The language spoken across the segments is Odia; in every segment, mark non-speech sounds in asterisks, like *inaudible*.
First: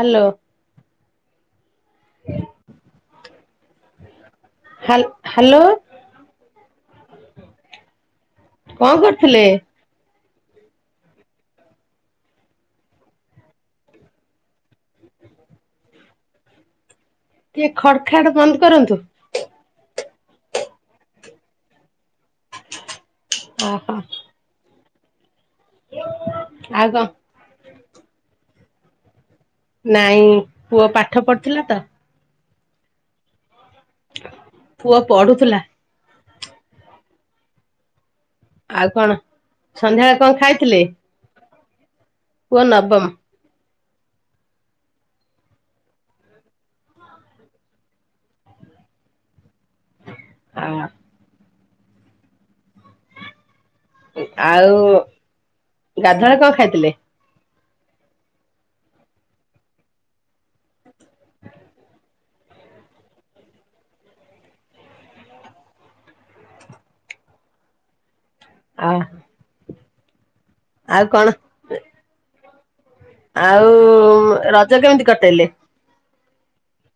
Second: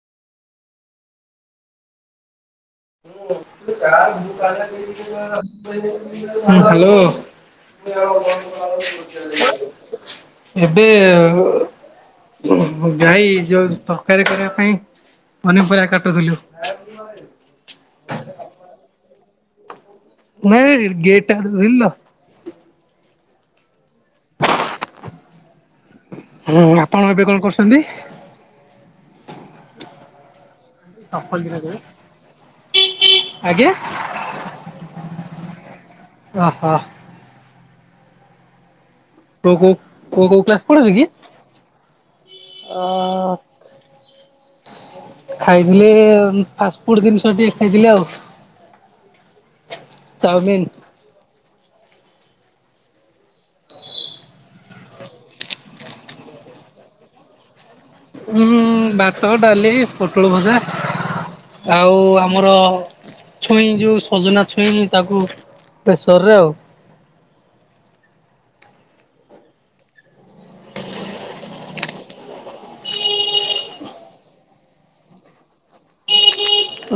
ହାଲୋ ହ୍ୟାଲୋ *unintelligible* କଣ କରୁଥିଲେ? *unintelligible* ଏବେ ଯାଇ, ଯୋଉ ତରକାରୀ କରିବା ପାଇଁ ପନିପରିବା କାଟୁଥିଲୁ। *unintelligible* ଟିକେ ଖଡ଼ ଖାଡ଼ ବନ୍ଦ କରନ୍ତୁ। ନାଇ ଗେଟଟା *unintelligible* ଓହୋ। ହୁଁ, ଆପଣ ଏବେ କଣ କରୁଚନ୍ତି? ନାଇଁ ପୁଅ ପାଠ ପଢୁଥିଲା ତ? ଆଜ୍ଞା। ପୁଅ ପଢୁଥିଲା। ଓହୋ। ଆଉ କଣ? ପୁଅ କୋଉ, ସନ୍ଧ୍ୟାବେଳେ ପୁଅ କଣ କୋଉ କ୍ଲାସ ଖାଇଥିଲେ ପଢ଼ୁଚିକି? ପୁଅ ନବମ *unintelligible* ଖାଇଥିଲେ, ଫାଷ୍ଟଫୁଡ ଜିନିଷ ଟିକେ ଖାଇଥିଲେ ଆଉ। ଚାଉମିିନ ଆଉ ଗାଧୁଆଳେ କଣ ଖାଇଥିଲେ? ହୁଁ, ଭାତ, ଡାଲି, ପୋଟଳ ଭଜା, ଆଉ ଆମର ଛୁଇଁ ଯୋଉ ସଜନା ଛୁଇଁନି, ତାକୁ ପ୍ରେସର ରେ ଆଉ ଆ ଆଉ କଣ? ଆଉ ରଜ କେମିତି କଟେଇଲେ?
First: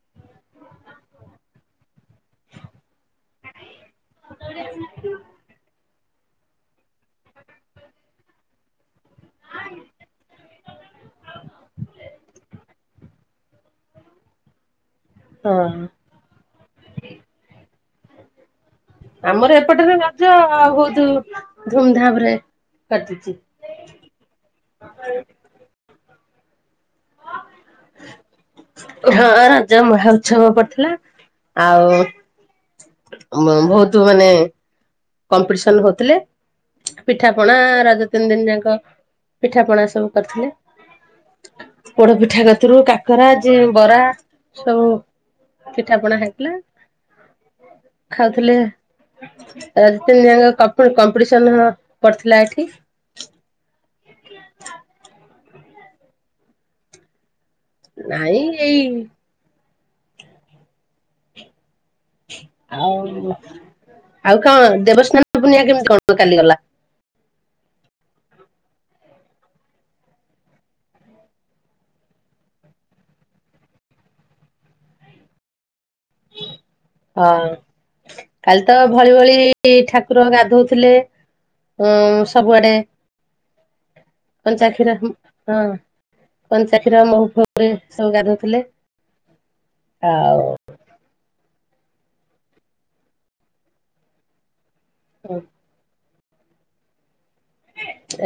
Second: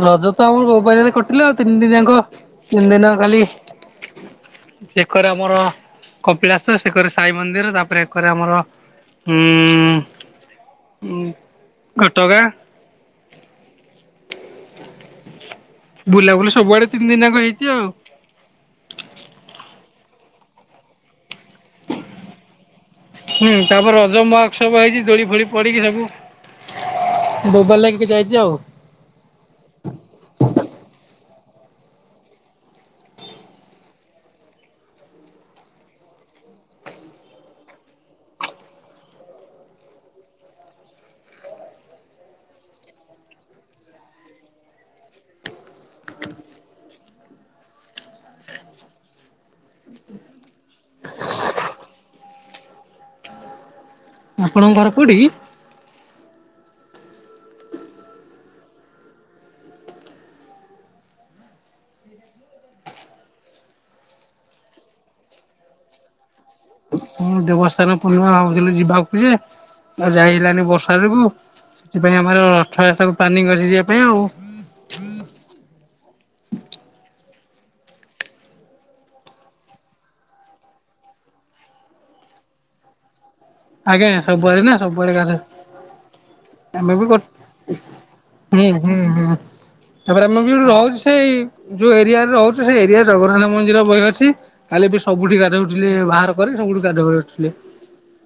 ରଜ ତ ଆମର ଗୋବାରରେ କଟିଲା, ତିନି ଦିନିଆଙ୍କ, ତିନି ଦିନ ଖାଲି ଚେ କରେ ଆମର କପିଳାସ, ସେକରେ ସାଇ ମନ୍ଦିର, ତାପରେ ଏକରେ ଆମର ଉଁ ଉଁ ହୁଁ ଘଟଗାଁ। *unintelligible* ହଁ। ବୁଲାବୁଲି ସବୁଆଡେ ତିନିିଆଙ୍କ ହେଇଚି ଆଉ। ଆମର ଏପଟରେ ରଜ, ବହୁତ ଧୁମଧାମ ରେ କଟିଚି। ହୁଁ ତାପରେ ରଜ ମହାଉତ୍ସବ ହେଇଚି, ଦୋଳି ଫୋଳି ପଡ଼ିକି ସବୁ ବୋବାଲ ଲାଗିକି ଯାଇଚି ଆଉ। ହଁ, ରଜ ମହାଉତ୍ସବ ପଡିଥିଲା, ଆଉ ଭଉତ ମାନେ କମ୍ପିଟିସନ ହଉଥିଲେ ପିଠା ପଣା, ରଜ ତିନି ଦିନ ଯାଙ୍କ, ପିଠା ପଣା ସବୁ କରିଥିଲେ। ପୋଡ ପିଠା ଗତିରୁ, କାକରା ଯି ବରା ସବୁ ପିଠା ପଣା ହେଇଥିଲା, ଖାଉଥିଲେ। ରଜ ତିନ ଦିନ ଯାଙ୍କ, କପି କମ୍ପିଟିସନ ପଡିଥିଲା ଏଠି। ଆପଣଙ୍କ ଘର କୋଉଠିକି? ନାଇଁ ଏଇ ଆଉ ଆଉ କଣ। ଦେବସ୍ନାନ ପୂର୍ଣ୍ଣିମା କେମିତି କଣ କାଲି ଗଲା। ଦେବସ୍ନାନ ପୂର୍ଣ୍ଣିମା ଭାବୁଥିଲି ଯିବାକୁ ଯେ। ଆଉ ଯାଇ ହେଲାନି ବର୍ଷା ଯୋଗୁ। ସେଥିପାଇଁ ଆମର ରଥ ଯାତ୍ରା କୁ ପ୍ଲାନିଂ କରିଚି ଯିବା ପାଇଁ ଆଉ। ହଁ। କାଲି ତ ଭଳି ଭଳି ଠାକୁର ଗାଧଉଥିଲେ। ଉଁ ସବୁଆଡେ। ଆଜ୍ଞା ସବୁଆଡେ କଞ୍ଚା ନା କ୍ଷୀର ହଁ ସବୁଆଡେ ଗାଧାନ୍ତି। କଞ୍ଚା ଆମେ କ୍ଷୀର ବି ହୁଁ ମହୁ ଫହୁରେ ସବୁ ଗାଧଉଥିଲେ ହୁଁ ହୁଁ। ତାପରେ ଆମେ ଆଉ ବି ଯୋଉଠି ରହୁଚୁ ସେଇ। ଯୋଉ ଏରିଆରେ ରହୁଚୁ ସେଇ ଏରିଆରେ ଜଗନ୍ନାଥ ମନ୍ଦିର ବହେ ଅଛି। କାଲି ବି ସବୁଠି ଗାଧଉ। ଥିଲେ ବାହାର କରି ସବୁଠୁ ଗାଧଉଥିଲେ।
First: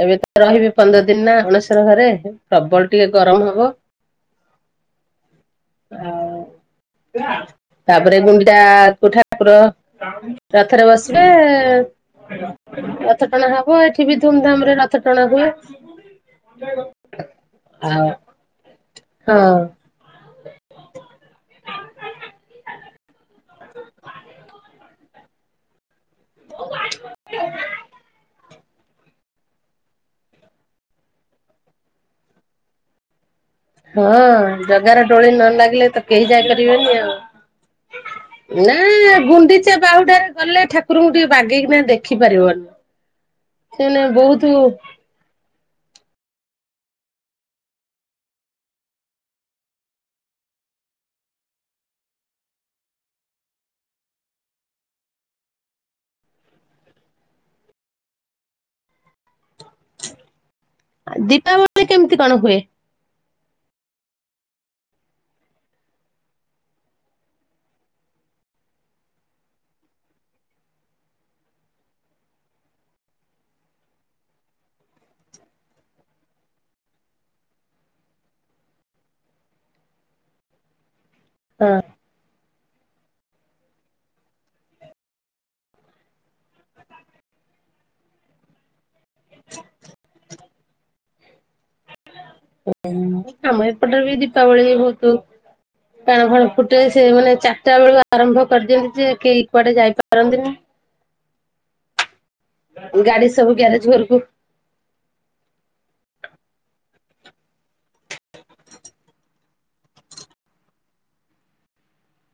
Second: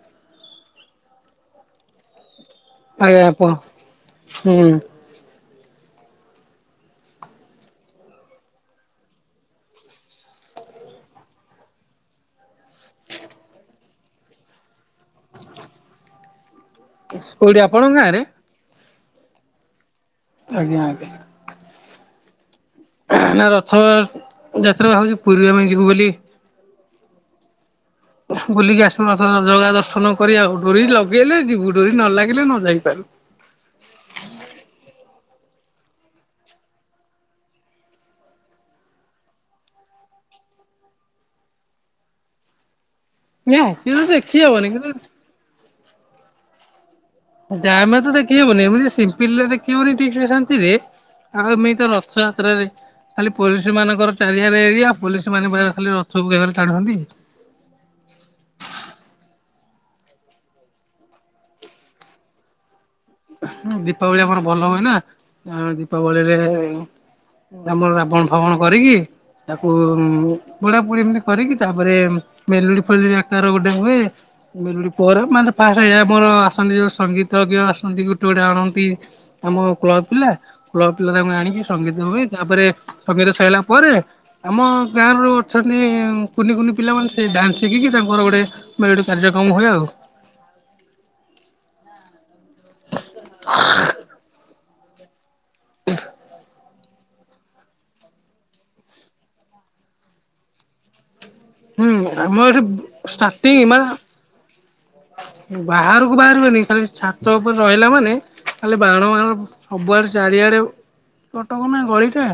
ଏବେ ତ ରହିବେ ପନ୍ଦର ଦିନ ନା ଅଣେଶର ଘରେ। ପ୍ରବଳ ଟିକେ ଆଜ୍ଞା ଆପଣ ଗରମ ହବ ହୁଁ। ଆଉ। ତାପରେ ଗୁଣ୍ଡିଚାକୁ ଠାକୁର। ରଥରେ ବସିବେ ରଥ ଟଣା ହବ ଏଠି। ଏଠି ବି ଧୁମଧାମ ରେ ରଥ ଟଣା ହୁଏ। କୋଉଠି ଆପଣଙ୍କ ଆଉ ଗାଁରେ। ହଁ। ଆଜ୍ଞା ଆଜ୍ଞା। ନା ରଥ ଯାତ୍ରା ହଉଚି ପୁରୀ ଆମେ ଯିବୁ ବୋଲି। ବୁଲିକି ଆସୁ ଜଗା ଦର୍ଶନ କରି ଆଉ ଡୋରି ଲଗେଇଲେ ଯିବୁ ଡୋରି ନ ଲାଗିଲେ ନ ଯାଇପାରୁ। ହଁ ଜଗାର ଡୋରି ନ ଲାଗିଲେ ତ କେହି ଯାଇ ପାରିବେନି ଆଉ। ନାଁ ଗୁଣ୍ଡିଚା ବାହୁଡାରେ ଗଲେ ଠାକୁରଙ୍କୁ ଟିକେ ବାଗେଇକିନା ଦେଖି ପାରିବନି। ନିହାତି ନାଇଁ ନାଇଁ ବହୁତୁ। ଦେଖିହବନି କିନ୍ତୁ ଜାମ୍ ରେ ତ ଦେଖି ହବନି। ଏମିତି ସିମ୍ପିଲରେ ଦେଖି ହଉନି ଠିକ ସେ ଶାନ୍ତି ରେ। ଆଉ ଏମିତି ତ ରଥଯାତ୍ରାରେ। ଖାଲି ପୋଲିସ ମାନଙ୍କର ଚାରିଆରେ ଏରିଆ ପୋଲିସ ମାନେ ଖାଲି ରଥକୁ ଟାଣୁଚନ୍ତି। ଦୀପାବଳି କେମତି କଣ ହୁଏ। ଦୀପାବଳି ଆମର ଭଲ ହୁଏ ନା ଦୀପାବଳିରେ। ଆମର ରାବଣ ଫାବଣ କରିକି। ତାକୁ ପୁଡ଼ା ପୁଡ଼ି ଇମତି କରିକି ତାପରେ। ମେଲୁଡି ଫେଲୁଡ଼ି ଆକାର ଗୋଟେ ହୁଏ। ମେଲୋଡି ପରେ ମାନେ ଫାଷ୍ଟ ଯୋଉ ମୋର ଆସନ୍ତି ଯୋଉ ସଙ୍ଗୀତଜ୍ଞ। ଗୁଟେ ଗୁଟେ ଆଣନ୍ତି ଆମ କ୍ଲବ ପିଲା କ୍ଲବ ପିଲା ତାଙ୍କୁ। ଆଣିକି ହଁ ସଙ୍ଗୀତ ହୁଏ ତାପରେ ସଙ୍ଗୀତ ସଇଲା ପରେ ଆମ ଗାଁରୁ ଅଛନ୍ତି। କୁନି କୁନି ପିଲାମାନେ ସେ ଡ୍ୟାନ୍ସ ଶିଖିକି ତାଙ୍କର ଗୋଟେ ମେଲୋଡ଼ି କାର୍ଯ୍ୟକ୍ରମ ହୁଏ ଆଉ। ଆମ ଏପଟବି ଦିପାବଳି ବହୁତୁ। ବାଣ ଫଣ ଫୁଟେ ସେ ମାନେ ଚାରିଟା ବେଳକୁ ଆରମ୍ଭ କରିଦିଅନ୍ତି ଯେ କେହି କୁଆଡେ ଯାଇପାରନ୍ତିନି। ହୁଁ ଆମର ଗାଡି ସବୁ ଷ୍ଟାର୍ଟିଂ ମା। ଗ୍ୟାରେଜ ଘରକୁ ବାହାରକୁ ବାହାରିବେନି ଖାଲି ଛାତ ଉପରେ ରହିଲା ମାନେ ଖାଲି ବାଣ ବାଣ। ସବୁଆଡେ ଚାରିଆଡେ। କଟକ ନାଁ ଗଳିଟା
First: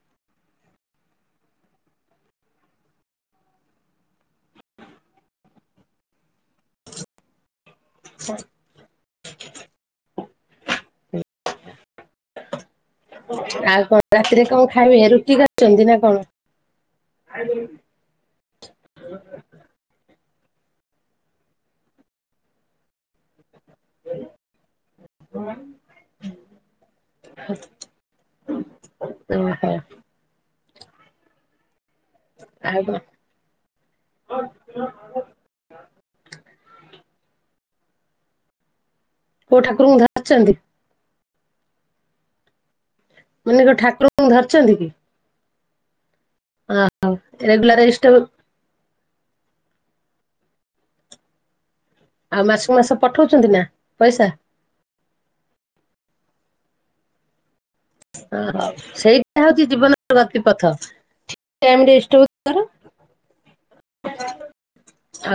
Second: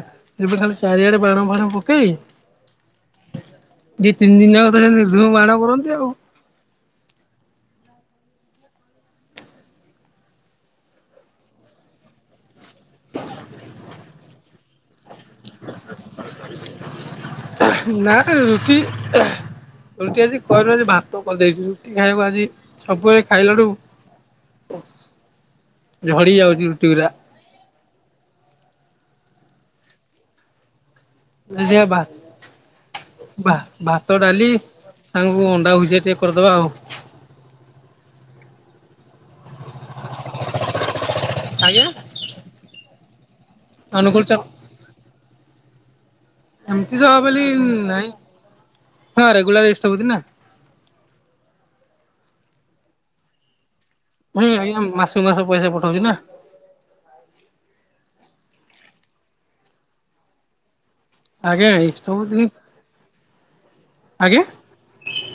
ଏବେ ଖାଲି ଚାରିଆଡେ ବାଣ ଫାଣ ପକେଇ। ଯିଏ ତିନି ଦିନ ଯାକ ବାଣ କରନ୍ତି ଆଉ। ଆଉ କଣ ରାତିରେ କଣ ଖାଇବେ ରୁଟି ଖାଉଛନ୍ତି ନା କଣ? ନା ନା ରୁଟି ରୁଟି ଆଜି କହିଲୁ ଆଜି ଭାତ କରିଦେଇଛି ରୁଟି ଖାଇବାକୁ ଆଜି ସବୁବେଳେ ଖାଇଲାଠୁ ଝଡି ଯାଉଛି ରୁଟି ଗୁଡା। *inaudible* *unintelligible* ଆଇ ମା। ଭାତ ଡାଲି ସାଙ୍ଗକୁ ଅଣ୍ଡା ଭୁଜିଆ ଟିକେ କରିଦବା ଆଉ। କୋଉ ଠାକୁରଙ୍କୁ ଧରିଛନ୍ତି? ଆଜ୍ଞା। ମାନେ କଣ ଅନୁକୂଳ ଠାକୁରଙ୍କୁ ଚ ଧରିଛନ୍ତି କି? ହଁ ରେଗୁଲାର ଇଷ୍ଟ *unintelligible* ରେଗୁଲାର *unintelligible* ନା। ଆଉ ମାସକୁ ମାସ ପଠଉଛନ୍ତି ନା ପଇସା। ହୁଁ ହୁଁ ମାସକୁ ମାସ ପଇସା ପଠଉଛି ନା। ଓହୋ ସେଇଟା ହଉଛି ଜୀବନର ଗତିପଥ। ଆଜ୍ଞା ସବୁଦିନ *inaudible* ଆଜ୍ଞା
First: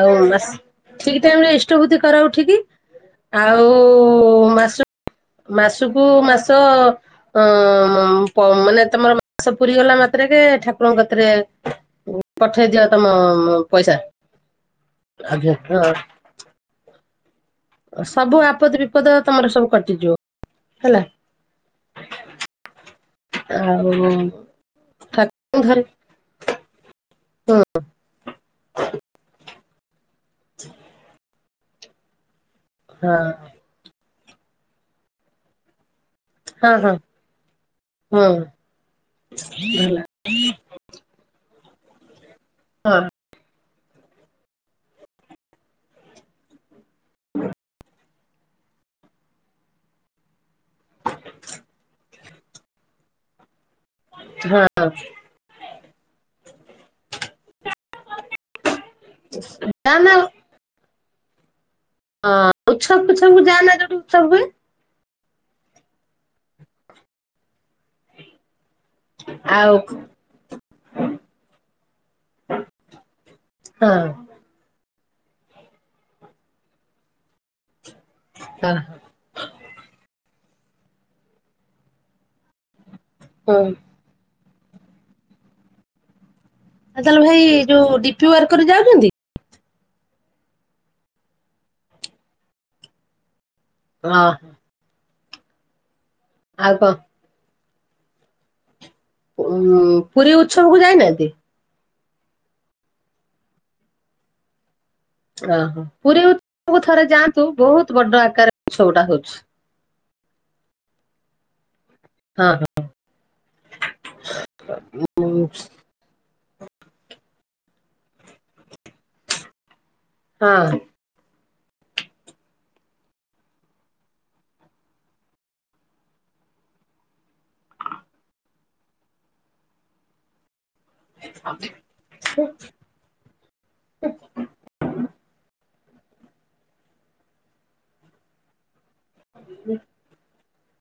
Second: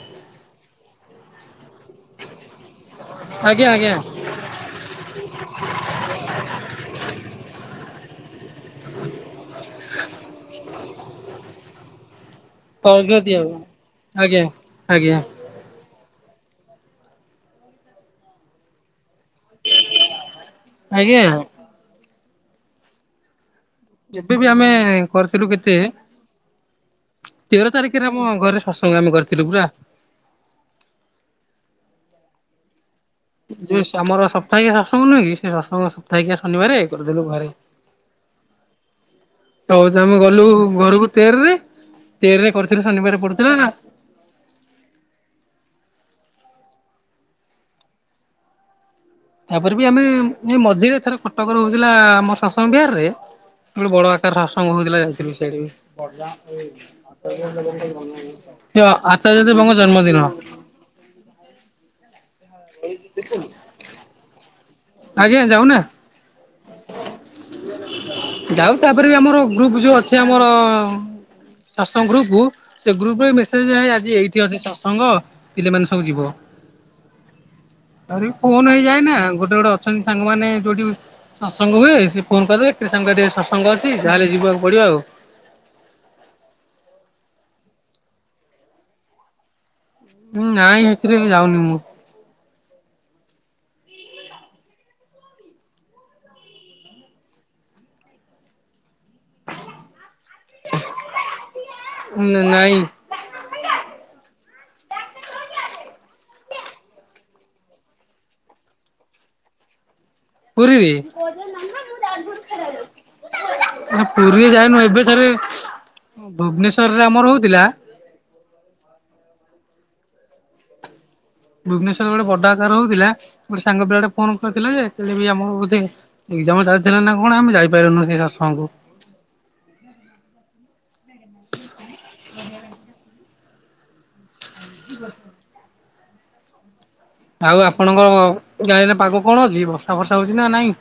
ଆଉ ଠିକ ଟାଇମରେ ଇଷ୍ଟବୁଦ୍ଧି କରା ଉଠିକି। ଆଜ୍ଞା ଆଉ ଆଜ୍ଞା ମାସ ମାସକୁ ମାସ ହଁ ମାନେ ତମର ମାସ ପୁରୀ ଗଲା ମାତ୍ରେକେ ଠାକୁରଙ୍କ କତିରେ ପଠେଇଦିଅ ତମ ଅର୍ଘ୍ୟ ଦିଆ ହୁଏ। ପଇସା। ଆଜ୍ଞା ଆଜ୍ଞା ହଁ। ସବୁ ଆପଦ ବିପଦ ତମର ସବୁ କଟିଯିବ ହେଲା। ଆଜ୍ଞା ଆଉ ଏବେ ବି ଆମେ କରିଥିଲୁ ଠାକୁରଙ୍କୁ କେତେ ଧରି ହଁ ତେର ତାରିଖରେ ଆମ ଘରେ ଶତସଙ୍ଗ ଆମେ କରିଥିଲୁ ପରା। ହଁ। ଯଉଁ ଆମର ସପ୍ତାହିକ ଶସଙ୍ଗ ନୁହେ କି ସେ ଶସଙ୍ଗ। *unintelligible* ହଁ ଶନିବାର ହଁ କରିଦେଲୁ ଘରେ ହଁ ତ ହଉଛି ଆମେ ଗଲୁ ଘରକୁ ତେରରେ ତେରରେ କରିଥିଲେ ହଁ ଶନିବାର ପଡୁଥିଲା। ହ ତାପରେ ବି ଆମେ ଏ ମଝିରେ ଏଥର କଟକ ହଉଥିଲା ଆମ ସସଙ୍ଗ ବିହାରରେ ଗୋଟେ ବଡ ଆକାର ସସଙ୍ଗ ହଁ ହଉଥିଲା ଯାଇଥିଲି ସେଠିକି। *unintelligible* *unintelligible* ଦେବଙ୍କ ଯା ନା ଜନ୍ମଦିନ। ହଁ *unintelligible* ଉଛବ ହୁଏ। ଆଜ୍ଞା ଯାଉନା। ଯାଉ ତାପରେ ବି ଆମର ଆଉ ଗ୍ରୁପ୍ ଯେଉଁ ଅଛି ଆମର ଶସଙ୍ଗ ଗ୍ରୁପ୍ ସେ ଗ୍ରୁପରେ ମେସେଜ ହଁ ଆଜି ଏଇଠି ଅଛି ସତ୍ସଙ୍ଗ ପିଲାମାନେ ସବୁ ଯିବ। ଆରେ ହଁ ଫୋନ ହଁ ହେଇଯାଏ ନା ଗୋଟେ ଗୋଟେ ଅଛନ୍ତି ସାଙ୍ଗ ମାନେ ଯୋଉଠି ସତ୍ସଙ୍ଗ ହୁଏ। ସେ ଫୋନ କରିଦେବେ ଏ ସାଙ୍ଗ ଏଠି ଆଜି ଆଉ ସତ୍ସଙ୍ଗ ଅଛି। ତାହେଲେ ଯିବାକୁ ପଡ଼ିବ ଆଉ। ଆ ତାହେଲେ ଭାଇ ଯୋଉ ଡିପି ୱାର୍କରେ ଯାଉଛନ୍ତି। ହୁଁ ନାଁ ନାଁ ସେଥିରେ ଯାଉନି ମୁଁ। ହଁ ଆଉ କଣ। ପୁରୀ ଉତ୍ସବକୁ ଯାଇନାହାନ୍ତି। ନାଇଁ। ଓହୋ ପୁରୀ *unintelligible* ଥରେ ଯାଆନ୍ତୁ ବହୁତ ବଡ ଆକାରରେ ଉତ୍ସବ ଟା ହଉଛି। ପୁରୀରେ? ହଁ ହଁ। ପୁରୀରେ ଯାଏନୁ ଏବେ ଥରେ ହଁ ଉଁ, ଭୁବନେଶ୍ଵରରେ ଆମର ହଉଥିଲା। *inaudible* ହଁ। ଭୁବନେଶ୍ୱଵର ଗୋଟେ ବଡା ଆର ହଉଥିଲା ଗୋଟେ ସାଙ୍ଗ ପିଲାେ ଫୋନ କରିଥିଲା ଯେଲେ ବି ଆମର ବୋଧେ ଏଜାମ ଚାଲିଥିଲା ନା କଣ ଆମେ ଯାଇପାରିଲୁନି ସେ ସତସଙ୍ଗକୁ। *unintelligible* ଆଉ ଆପଣଙ୍କ ଗାଁରେ ପାଗ କଣ ଅଛି ବର୍ଷା ବର୍ଷା ହଉଛି ନା ନାଇଁ?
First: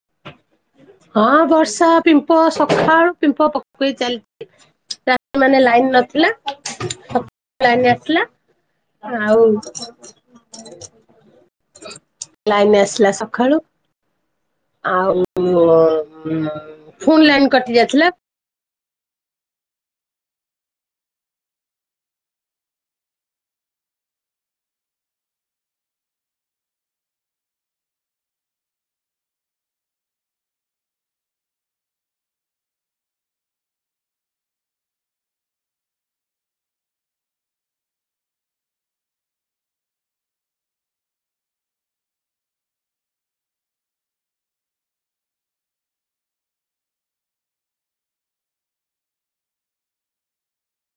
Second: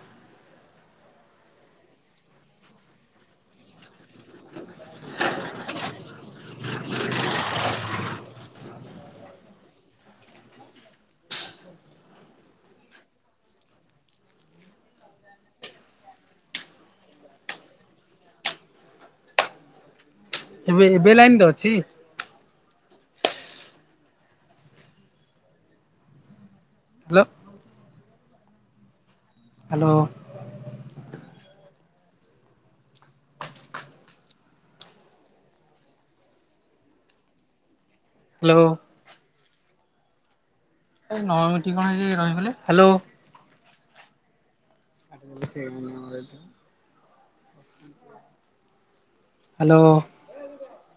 ହଁ ବର୍ଷା ପିମ୍ପ ସକାଳୁ ପିମ୍ପ ପକେଇ ଚାଲିଛି। ରାତିମାନ ଲାଇନ ନଥିଲା ସଖାଳେ ଲାଇନ ଆସିଲା। ଆଉ ଲାଇନ ଆସିଲା ସକାଳୁ। ଆଉ ଫୁନ୍ ଲାଇନ୍ କଟି ଯାଇଥିଲା। ଏବେ ଏବେ ଲାଇନ ତ ଅଛି। ହ୍ୟାଲୋ ହ୍ୟାଲୋ ହ୍ୟାଲୋ ନ ମିନିଟ କଣ ରହିଗଲେ ହ୍ୟାଲୋ *unintelligible* *unintelligible* ହ୍ୟାଲୋ